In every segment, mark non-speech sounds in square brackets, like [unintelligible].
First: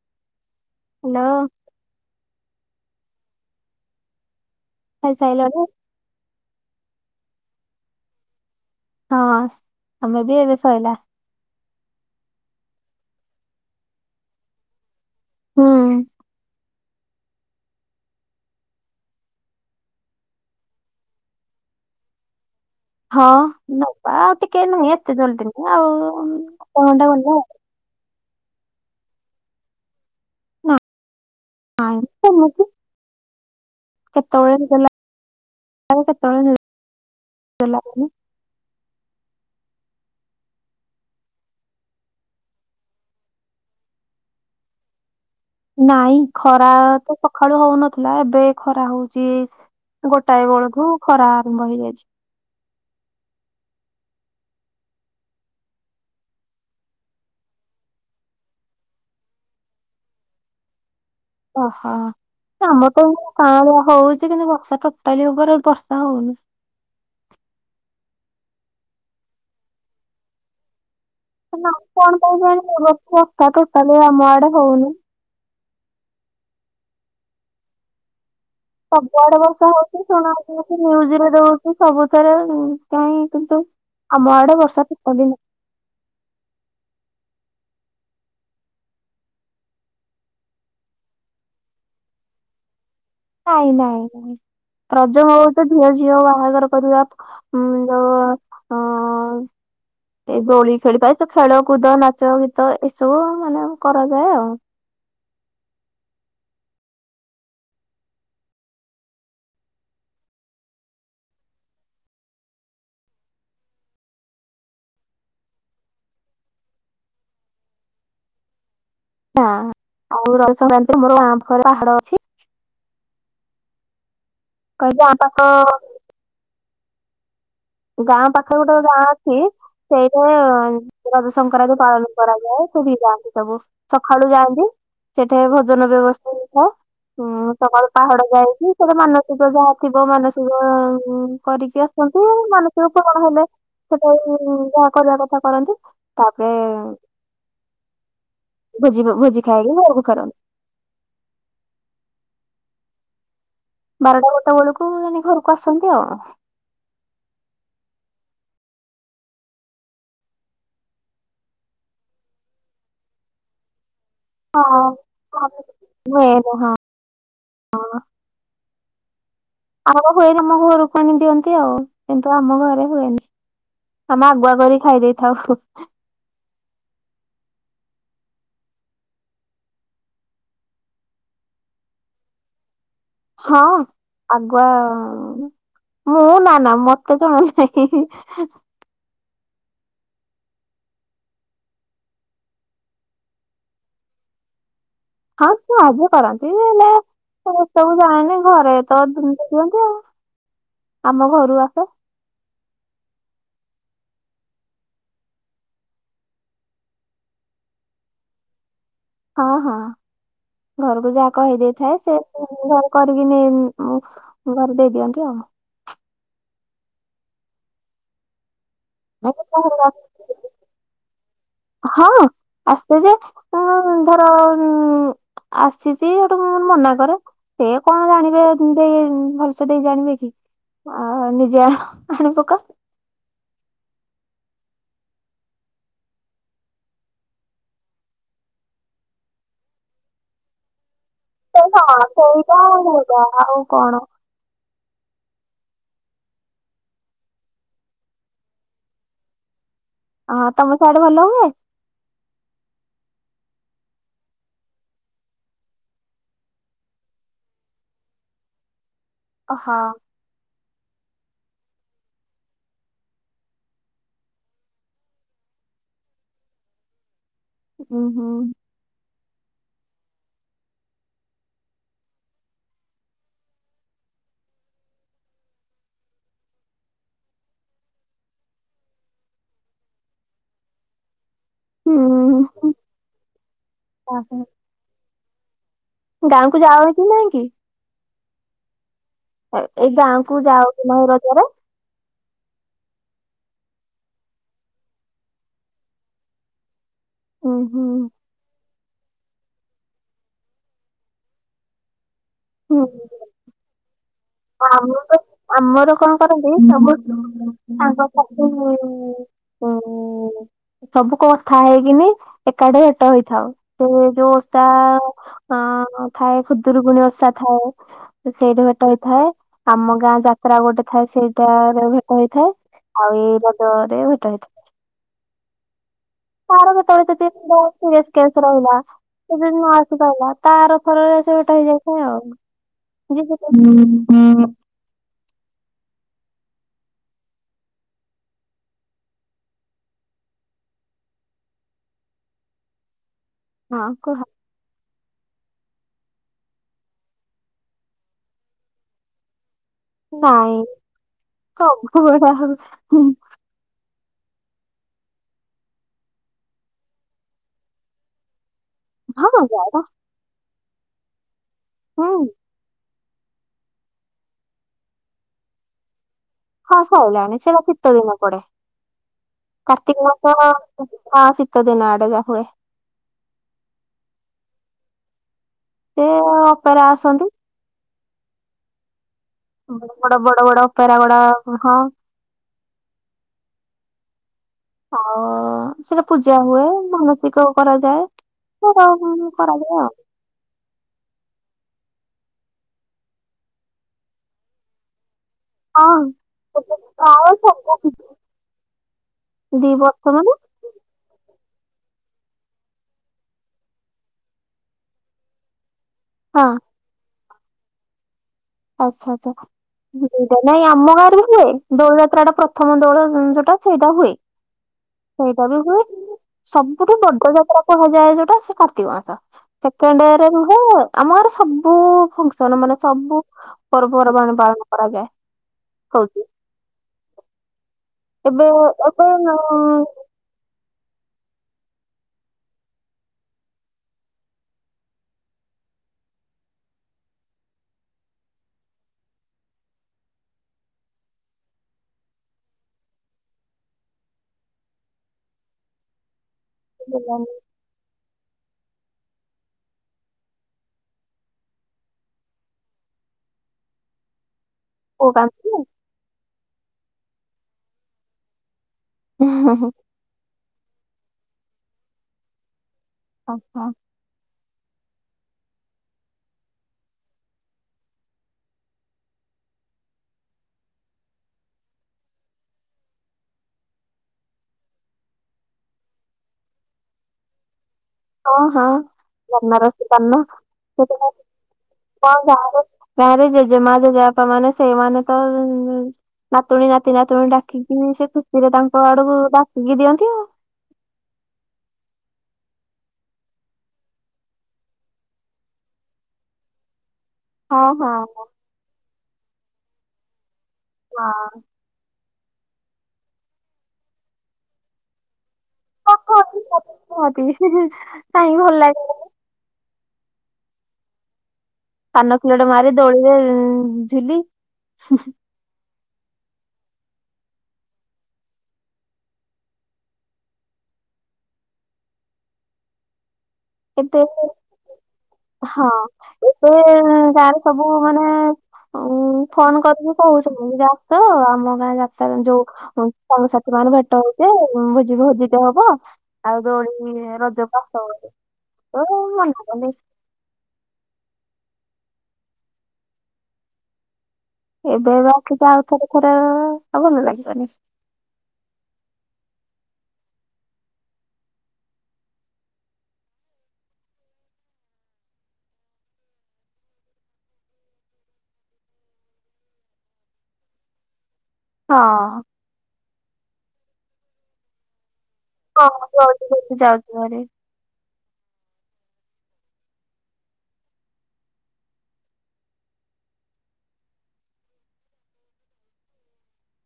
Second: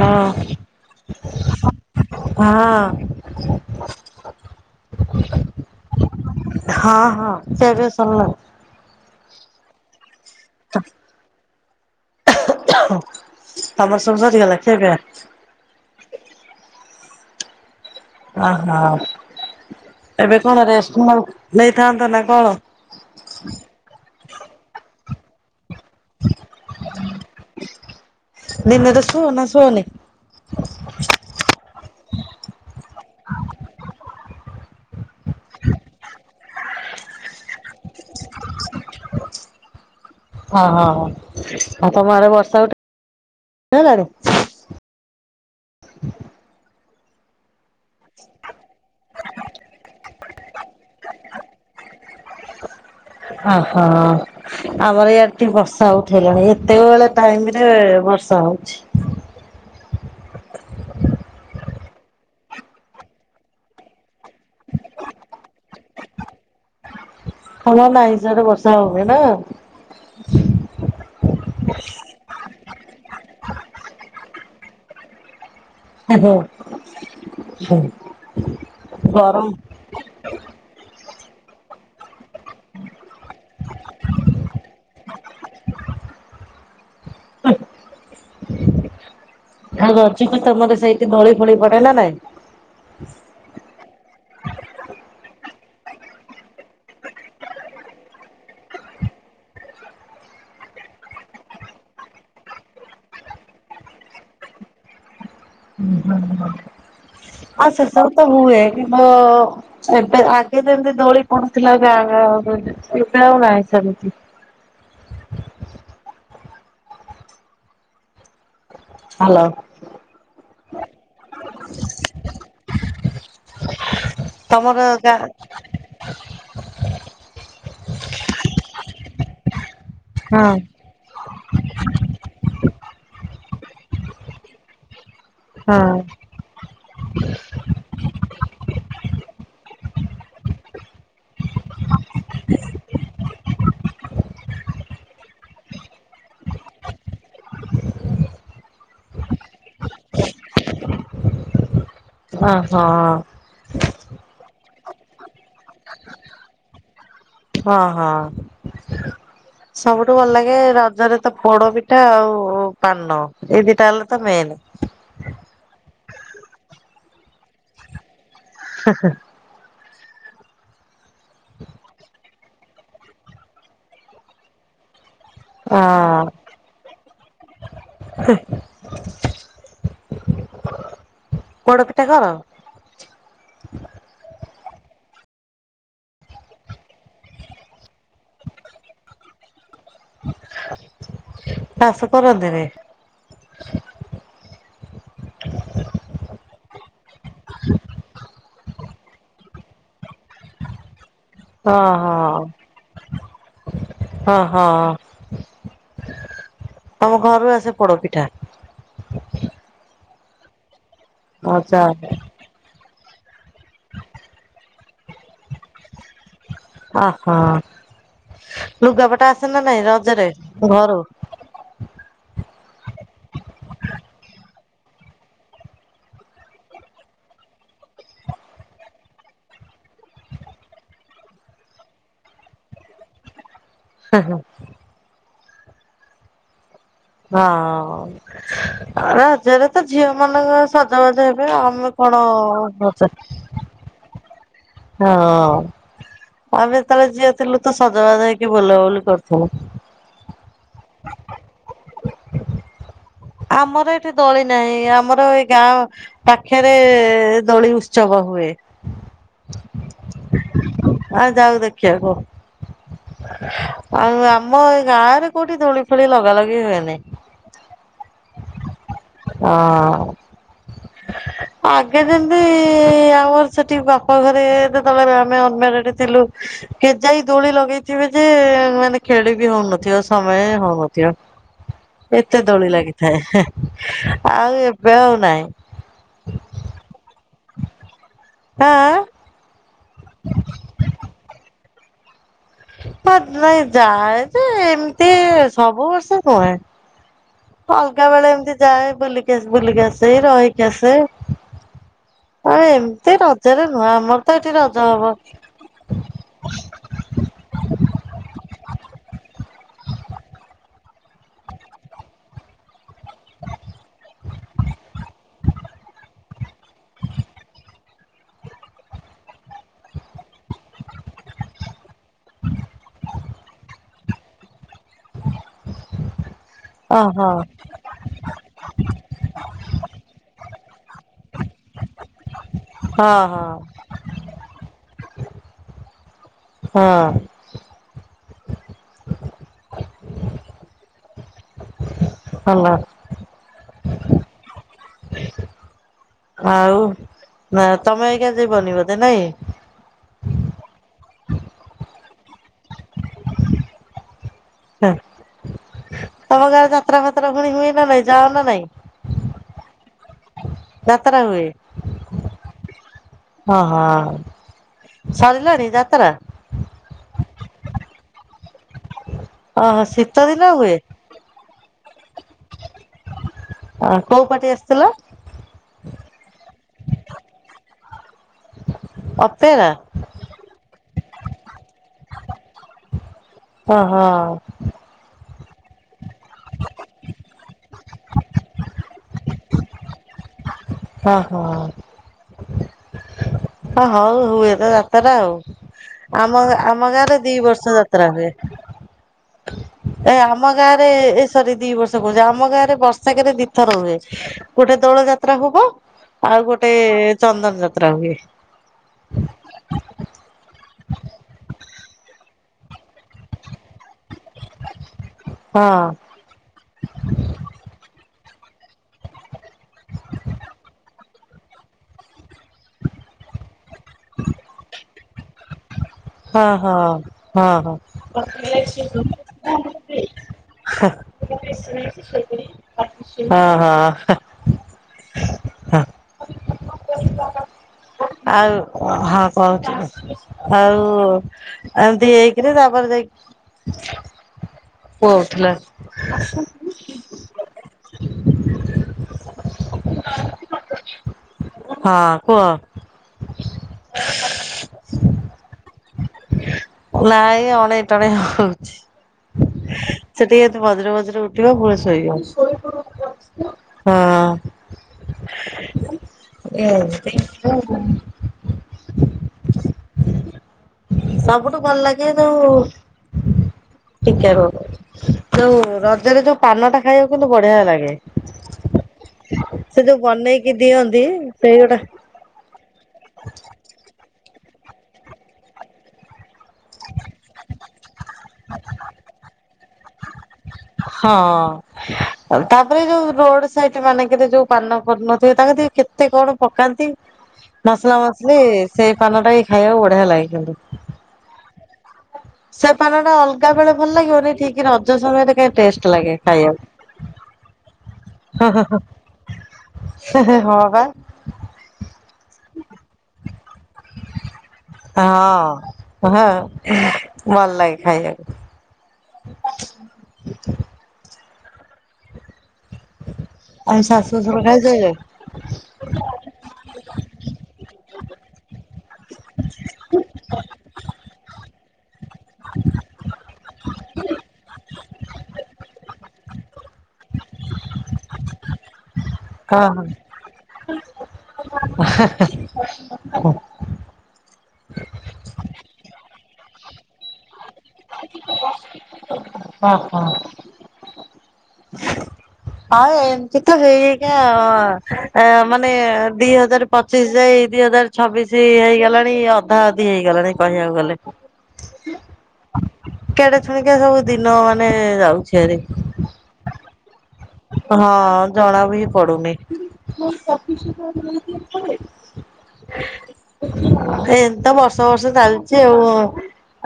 ହଁ। ହାଲୋ। ହଁ। ଖାଇ ସାଇଲଣି? ହଁ ହଁ ଖିଆପିଆ ସଲାଣି। ହଁ ଆମେ ବି ଏବେ ଶଇଲା। ତମର ସବୁ ସରିଗଲା ଖିଆ ପିଆ? ହଁ। ଓହୋ ଏବେ କଣ ରେଷ୍ଟ ନ ନେଇଥାନ୍ତ ନା କଣ? ହଁ ନବା ଆଉ ଟିକେ ନୁଏ ଏତେ ଜଲଦିି ନୁଏ ଆଉ ଅ ଘଣ୍ଟା ଗଲେ। ଦିନେରେ ଶୁଅ ନା ଶୁଅନି? କାଇଁ ସେମିତି। କେତେଳେ ନିଦ ଯାଏ କେତେ ନିଦ ଲାଗେନି। ହଁ ହଁ ହ ଆଉ ତମ ଆଡ଼େ ବର୍ଷା ଉଟେ ଇଲାଣି? ନାଇଁ ଖରା ତ ସକାଳୁ ହଉନ ଥିଲା ଏବେ ଖରା ହୋଉଚି ଗୋଟାଏ ବେଳଠୁ ଖରା ଆରମ୍ଭ ହେଇଯାଇଛି। ହ ହୋ। ଆମର ଇଆଡ଼େ ଟିକେ ବର୍ଷା ଉଠେଇଲାଣି ଏତେବେଳେ ଟାଇମ୍ ରେ ବର୍ଷା ହୋଉଚି। ଓହୋ। ଆମର ତ ଏଇ କାଁଳିଆ ହଉଛି କିନ୍ତୁ ବର୍ଷା ଟୋଟାଲି ଓପରେ ବର୍ଷା ହଉନି। ଖରା ନାଇଁ ସିଆଡ଼େ ବର୍ଷା ହୁଏନା। ନା କଣ ପାଇଁ କେଜାଣି [unintelligible] ବର୍ଷା ଟୋଟାଲି ଆମ ଆଡ଼େ ହୋଉନି। [unintelligible] ସବୁ ଆଡ଼େ ଗରମ ବର୍ଷା ହଉ [unintelligible] ନ୍ୟୁଜ୍ ରେ ଦଉଚି ସବୁଥିରେ କାଇଁ କିନ୍ତୁ ଆମ ଆଡ଼େ ବର୍ଷା ଟୋଟାଲି ନା ଆଉ ରଜକୁ ତମର ସେଇଠି ଦୋଳି ଫୋଳି ପଡ଼େ ନା ନାଇଁ? ନାଇଁ ନାଇଁ ନାଇଁ ରଜ ବଉତ ଝିଅ ଝିଅ ବାହାଘର କରିବା ଉଁ ଯୋଉ ଅଁ ଏଇ ଦୋଳି ଖେଳିବା ଏଇ ସ ଖେଳକୁଦ ନାଚ ଗୀତ ଏସବୁ ମାନେ କରାଯାଏ ଆଉ। ହୁଁ ହୁଁ ହଁ। ଆ ସେ ସବୁ ତ ହୁଏ କିନ୍ତୁ ଏବେ ଆଗେ ଯେମିତି ଦୋଳି ପଡ଼ୁଥିଲା ଏବେ ଆ ଏବେ ଆଉ ନାଇଁ ସେମିତି। ହ୍ୟାଲୋ ନା ଆଉ ରଜ ସଂକ୍ରାନ୍ତିରେ ମୋର ଗାଁ ପାଖରେ ପାହାଡ ଅଛି। କହିଲି ଗାଁ ପାଖ ଗାଁ ପାଖରେ ଗୋଟେ ଗାଁ ଅଛି ସେଇଠେ ହଁ ରଜ ସଂକ୍ରାନ୍ତି ପାଳନ କରାଯାଏ ସେଇଠି କି ଯାଆନ୍ତି ସବୁ ସକାଳୁ ଯାଆନ୍ତି ସେଠେ ହଁ ଭୋଜନ ବ୍ୟବସ୍ଥା ହେଇଥାଏ। ହୁଁ ସକାଳୁ ପାହାଡ ଯାଇକି ସେଠେ ମାନସିକ ଯାହା ଥିବ ମାନସିକ କରିକି ଆସ ଚନ୍ତି। ମାନସିକ ପୁରଣ ହେଲେ ସେଠେଇ ଯାହା କରିବା କଥା କରନ୍ତି ତାପରେ [inaudible] ଭୋଜି ବ ଭୋଜି ଖାଇକି ଘରକୁ ଫେରନ୍ତି। ହଁ ହଁ। ବାରଟା ଗୋଟେ ବେଳକୁ ଏମିତି ଘରକୁ ଆସନ୍ତି ଆଉ। ହଁ ହଁ। ସବୁଠୁ ଭଲ ଲାଗେ ରଜରେ ତ ପୋଡ ପିଠା ଆଉ ପାନ ଏଇ ଦିଟା ହେଲା ତ ମେନ୍। ହଁ ମେନ୍ ହଁ ହଁ। ହେଁ ହେଁ। ଆଉ ହୁଏରେ ଆମ ଘରକୁ ଆଣିଦିଅନ୍ତି ଆଉ କିନ୍ତୁ ଆମ ଘରେ ହୁଏନି। ଆମେ ଆଗୁଆ କରି ଖାଇ ଦେଇ ହଁ ହେଁ। ପୋଡ ପିଠା କର? ହଁ ଆଗୁଆ ମୁଁ ନା ନା ମତେ ଜମା ବି ନାହିଁ ହିଁ ହିଁ ହିଁ। ଶାଶୁ କରନ୍ତିନି? ହଁ ସେ ଆଗେ କରନ୍ତି ହେଲେ ଏସବୁ ଜାଣିନି ଘରେ ତ ଦିଅନ୍ତି ଆଉ ଆମ ଘରୁ ଆସେ ଓହୋ ହଁ ହଁ। ତମ ଘରୁ ଆସେ ପୋଡପିଠା? ହଁ ହଁ ଘରକୁ ଯାହା କହି ଆଚ୍ଛା। ଦେଇଥାଏ ସେ ଘରେ କରିକି ନେଇ ଉଁ ଘରେ ଦେଇଦିଅନ୍ତି ଆଉ। ଓହୋ ଲୁଗାପଟା ଆସେ ନା ନାଇଁ ରଜରେ ଘରୁ? ହଁ ଆସେ ଯେ ଉଁ ଧର ଉଁ ଆସିଛି ହେଠୁ ମୁଁ ମନା କରେ। ସେ କଣ ଜାଣିବେ ଦେଇ ଭଲସେ ଦେଇ ଜାଣିବେ କି? ଅ ହଁ ନିଜେ ଆ ଆଣିପକା। ହୁଁ ହୁଁ। ହଁ ରଜରେତ ତ ଝିଅ ମାନଙ୍କ ସ ସଜବାଜ ହେବେ ସେ ଆମେ ହଁ କଣ ସେଇଟା ପ୍ରଚା, ସେଇଟା ଆଉ କଣ ହଁ। ଆମେ ଯେତେବେଳେ ଝିଅ ଥିଲୁ ତ ସଜବାଜ ହେଇକି ବୁଲାବୁଲି କରୁଥିଲୁ। ହଁ ତମ ସିଆଡେ ଭଲ ହୁଏ? ଆମର ଏଠି ଦୋଳି ନାହିଁ ଆମର ଏଇ ଗାଁ ପାଖେରେ ଦୋଳି ଉତ୍ସବ ହୁଏ। ଓ ହଁ। ଆଉ ଯାଉ ଦେଖିବାକୁ। ଆଉ ଆମ ଏଇ ଗାଁରେ କୋଉଠି ଦୋଳି ଫୋଳି ଲଗା ଲଗି ହୁଏନାହିଁ। ଉଁ ହୁଁ। ହଁ। ଆଗେ ଯେମିତି-ଇ-ଇ-ଇ-ଇ ଆମର ସେଠି ବାପ ଘରେ ଯେତେବେଳେ ଆମେ ଅନମ୍ୟାରେଡ୍ ଥିଲୁ କେଜାଇ ଦୋଳି ଲଗେଇ ଥିବେ ଯେ-ଏ-ଏ ମାନେ ଖେଳି ବି ହଉନଥିବ ସମୟ ହିଁ ହଉନଥିବ। ଏତେ ଦୋଳି ଲାଗିଥାଏ ହେଁ ହୁଁ ଆଉ ଏବେ ଆଉ ନାହିଁ। ଗାଁକୁ ଯାଅ କି ନାହିଁ କି? ଆଁ ଆଁ? ଏ ଏଇ ଗାଆଁକୁ ଯାଅ କି ନାହିଁ ରଜରେ? ହଁ ନାଇଁ ଯାଏ ଯେ ଏମିତି ସବୁ ବର୍ଷ ନୁହେଁ। ହୁଁ ହୁଁ ଅଲଗା ବେଳେ ଏମିତି ଯାଏ ବୁଲିକି ଆସ୍ ବୁଲିକି ଆସେ ରହିକି ଆସେ। ଆଉ ହୁଁ ଏମିତି ରଜରେ ନୁହେଁ ଆମର ତ ଏଠି ରଜ ହବ। ଆମର ଆମର କଣ କରନ୍ତି ସବୁ ସାଙ୍ଗସାଥି ଉଁ ଉଁ-ଉଁ ସବୁ କଥା ହେଇକିନି ଏକାଠି ଭେଟ ହେଇଥାଉ ସେ ଯୋଉ ତ ଅଁ ଥାଏ ଖୁଦୁରୁକୁଣି ଓଷା ଥାଏ ସେଇଟି ଭେଟ ହେ ଥାଏ, ଆମ ଗାଁ ଯାତ୍ରା ଗୋଟେ ଥାଏ ସେଇଟାରେ ଭେଟ ହେଇଥାଏ। ଆଉ ଏଇ ରଜରେ ଭେଟ ହେଇଥାଏ। କାହାର ଭେଟ ହୁଏ ଓହୋ ସେଠି ଯାଏ। ସିରିଏସ୍ କେସ୍ ରହିଲା ସେ ଯଦି ନ ଆସି ପାଇଲା ତାର ଫେରେ ଯୋଉଟା ହେଇଯାଏ। ଏମିତି ଆଉ, ହଁ ହଁ ଯେ [inaudible] ହଁ। ଭଲ। ହଁ କୁହ। ଆଉ ନା ତମେ ଆଜ୍ଞା ଯିବନି ବୋଧେ ନାଇଁ? ନାଇଁ ସବୁ ବେଳେ ଆଉ ହୁଁ ତମ ଗାଆଁରେ ଯାତ୍ରା ଫାତ୍ରା ପୁଣି ହୁଏ ନା ନାଇଁ, ଯାଅ ନା ନାଇଁ? ହଁ ଯାଏ ପା। ଯାତ୍ରା ହୁଏ? ହୁଁ। ହଁ ହଁ, ସରିଲାଣି ଯାତ୍ରା? ହଁ ସଇଲାଣିି, ସିଏପା ଶୀତ ଦିନେ ପଡେ, ଓହୋ କାର୍ତ୍ତିକ ଶୀତ ମାସ ଦିନ ହୁଏ ହଁ ଶୀତ ଦିନେ ଆଡେକା ହୁଏ। ଆ କୋଉ ପାଟି ଆସିଥିଲା? ସେ ଅପରା ଆସନ୍ତି। ଅପେର୍ ବଡ-ବଡ-ବଡ, ଅପେରାଗୁଡା ହଁ। ହ ହଁ। ଆଉ ସେଠି ପୂଜା ହୁଏ ମାନସିକ କରାଯାଏ। [unintelligible] କରାଯାଏ ଆଉ। ହଁ ହଁ। ହ ହଉ ହୁଏ ତ ଯାତେରା ଆଉ। ଆଉ ଆମ, ହଁ। ଆମ ଗାଆଁରେ ଦି ପ୍ରାୟ ବର୍ଷ ସବୁ କିଛି ଯାତ୍ରା ହୁଏ। ଦି ବର୍ଷ ଏ ମାନେ ହଁ ଆମ ଗାଆଁରେ ଏ ସରି ଦି ବର୍ଷ କହୁଛି ଆମ ଗାଆଁରେ ବର୍ଷେକେରେ ଦି ଥର ହୁଏ। ଗୋଟେ ଦୋଳ ଯାତ୍ରା ହବ ଆଉ ଗୋଟେ ଚନ୍ଦନ ଯାତ୍ରା ହୁଏ। ଆଚ୍ଛା-ଆଛା। ଦିଟା ନାଇଁ ଆମ ଗାଆଁରେ ବି ହୁଏ, ଦୋଳ ଯାତ୍ରାଟା ପ୍ରଥମ ଦୋଳ ଯୋଉଟା ସେଇଟା ହୁଏ। [unintelligible] ସେଇଟା ବି ହୁଏ ହଁ କିନ୍ତୁ ସବୁଠୁ ବଡ ଯାତ୍ରା କୁହାଯାଏ। ଯୋଉଟା ସେଟା କାର୍ତ୍ତିକ ମାସ। ସେକଣ୍ଡରେ ରୁହେ। ଆମ ଗାଁରେ ସବୁ ଫଙ୍କସନ ମାନେ ସବୁ ପର୍ବପର୍ବାଣି ପାଳନ କରାଯାଏ ହୋଉଚି। ହଁ ହଁ ହଁ ହଁ। ଏବେ ଆପଣ [unintelligible] [unintelligible] ହଁ ହଁ। ଆଉ ହଁ କୋହୁଥିଲେ ଆଉ ଏମିତି ହେଇକିରି ତାପରେ ଯାଇକି କୋଉଥିଲେ। [unintelligible] ହଁ କୁହ। ପୁଅ କାନ୍ଦୁଚି। ନାଇଁ ଅଣେଇ ଟଣେଇ ହୋଉଚି। ଉଁ ହୁଁ ହୁଁ। ସେ ଟିକେ ମଝିରେ ମଝିରେ ଉଠିବ ପୁଣି ଶୋଇବ ଆଚ୍ଛା ହଁ। ଏ ସବୁଠୁ ଭଲ ଲାଗେ ଯୋଉ ଟିକେ ରୁହ ଯୋଉ ରଜରେ ଯୋଉ ପାନଟା ଖାଇବୁ କିନ୍ତୁ ବଢିଆ ଲାଗେ। ହଁ ହଁ ସେ ବନାରସୀ ଯୋଉ ବନେଇକି ଦିଅନ୍ତି। ସେଇ ଗୁଡା ହଁ ଯାହା ହେଲେ ଯା ହେଲେ ଜେଜେମା ଜେଜେବାପାମାନେ ସେଇ ମାନେ ତ ଉଁ ନାତୁଣୀ ନାତି ନାତୁଣୀ ଡାକିକି ସେ ଖୁସିରେ ତାଙ୍କ ଆଡୁକ ଡାକିକି ଦିଅନ୍ତି ଆଉ। ହଁ। ତାପରେ ଯୋଉ ରୋଡ୍ ସାଇଟି ମାନଙ୍କରେ ଯୋଉ ପାନ କରୁନଥିବେ ତାଙ୍କ [unintelligible] କେତେ କଣ ପକାନ୍ତି। ଆଉ। ହଁ ମସଲା ହଁ। ମସଲି ସେଇ ପାନଟା ହିଁ ଖାଇବାକୁ ବଢିଆ ଲାଗେ କିନ୍ତୁ। [unintelligible] ସେ ପାନଟା ଅଲଗା ବେଳେ ଭଲ ଲାଗିବନି ଠିକ୍ ର ଜ ସମୟରେ କାଇଁ ଟେଷ୍ଟ ଲାଗେ ଖାଇବାକୁ। କୁହତି [unintelligible] କାହିଁକି ଭଲ ଲାଗେ। ହେଁ ହେଁ ହଁ ପା। କାନ ଖିଲଟେ ମାରି ଦୋଳିରେଏଁ ଉଁ ହଁ ହଁ ଏହେଁ ଭଲ ଲାଗେ ଖାଇବାକୁ। [inaudible] ଆହେ ଶାଶୁ କେତେ ଶସୁର ଖାଇସାରିଲେଣୀ? ହଁ ଏବେ ଗାଁରେ ସବୁ ମାନେ ଉଁ ଫୋନ୍ କରିକି କୋହୁଚନ୍ତି। ମୁଁ ଯା ତ ଆମ ଗାଁ ଯାତ ଯୋଉ ହୋଉ ସାଙ୍ଗସାଥି ମାନେ ଭେଟ ହୋଉଥିବେ ଭୋଜି ଭୋଜିଟେ ହବ। ଆଉ ଦୋଳି ରଜକୁ ଆସୁଚ ବୋଧେ। ଓ ମାଇଁ [unintelligible] ହଁ ହଁ। [unintelligible] ଏବେ ଏବେ ରଖିଥା [unintelligible] ଆଉ ଥରେ ଥରେ ହବ ହବନି ଲାଗିବନି। ହଁ ହଁ। ଆଉ ଏମିତି ତ ହେଇ ହେଇକା ମାନେ ଦିହଜାରେ ପଚିଶ ଯାଇ ଦିହଜାରେ ଛବିଶ ଏଇ ହେଇଗଲାଣି ଅଧା ଅଧି ହେଇଗଲାଣି କହିବାକୁ ଗଲେ। ହଁ। କେଡେ ସୁଣିକା ସବୁ ଦିନ ମାନେ ଯାଉଚି ଆ [unintelligible] ଯାଉଛି ଭାରି। ହଁ ଜଣା ବି ପଡୁନି। ଏମିତ ବର୍ଷ ବର୍ଷ ଚାଲିଚି ଆଉ।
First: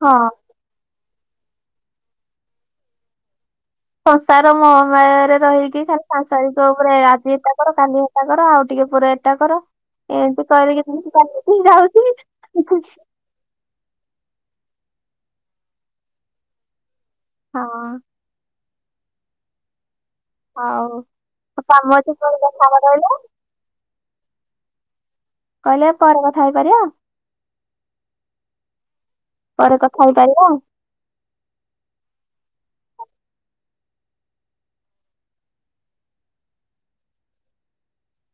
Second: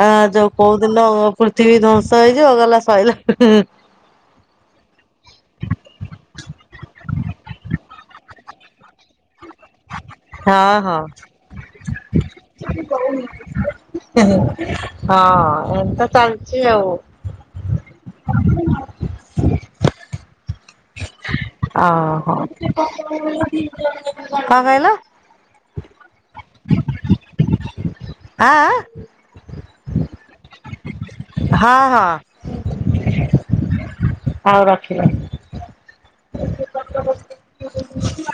ଆ ହଁ ଯୋଉ କୋଉ ଦିନ ପୃଥିବୀ ଧ୍ଵଂସ ହେଇଯିବ ଅ ଗଲା ସଇଲା। ସଂସାର ମହୋମାୟାରେ ରହିକି ଖାଲି ସାଂସାରିକ ଉପରେ ଆଜି ଏଟା କର କାଲି ହେ ଟା କର ଆଉ ଟିକେ ପରେ ଏଟା କର ଏମତି ହଁ ହଁ କରିକି ଚାଲିଛି ଯାଉଛି। ହଁ ଏମତି ତ ଚାଲିଛି ଆଉ। ହଁ। ଆଉ ଓହୋ କଣ କହିଲ? କହିଲେ ପରେ କଥା ହେଇପାରିବ? ଆଁ ଆଁ ପରେ କଥା ହେଇପାରିବା? ହଁ ହଁ। ହୋଉ ରଖିଦେ।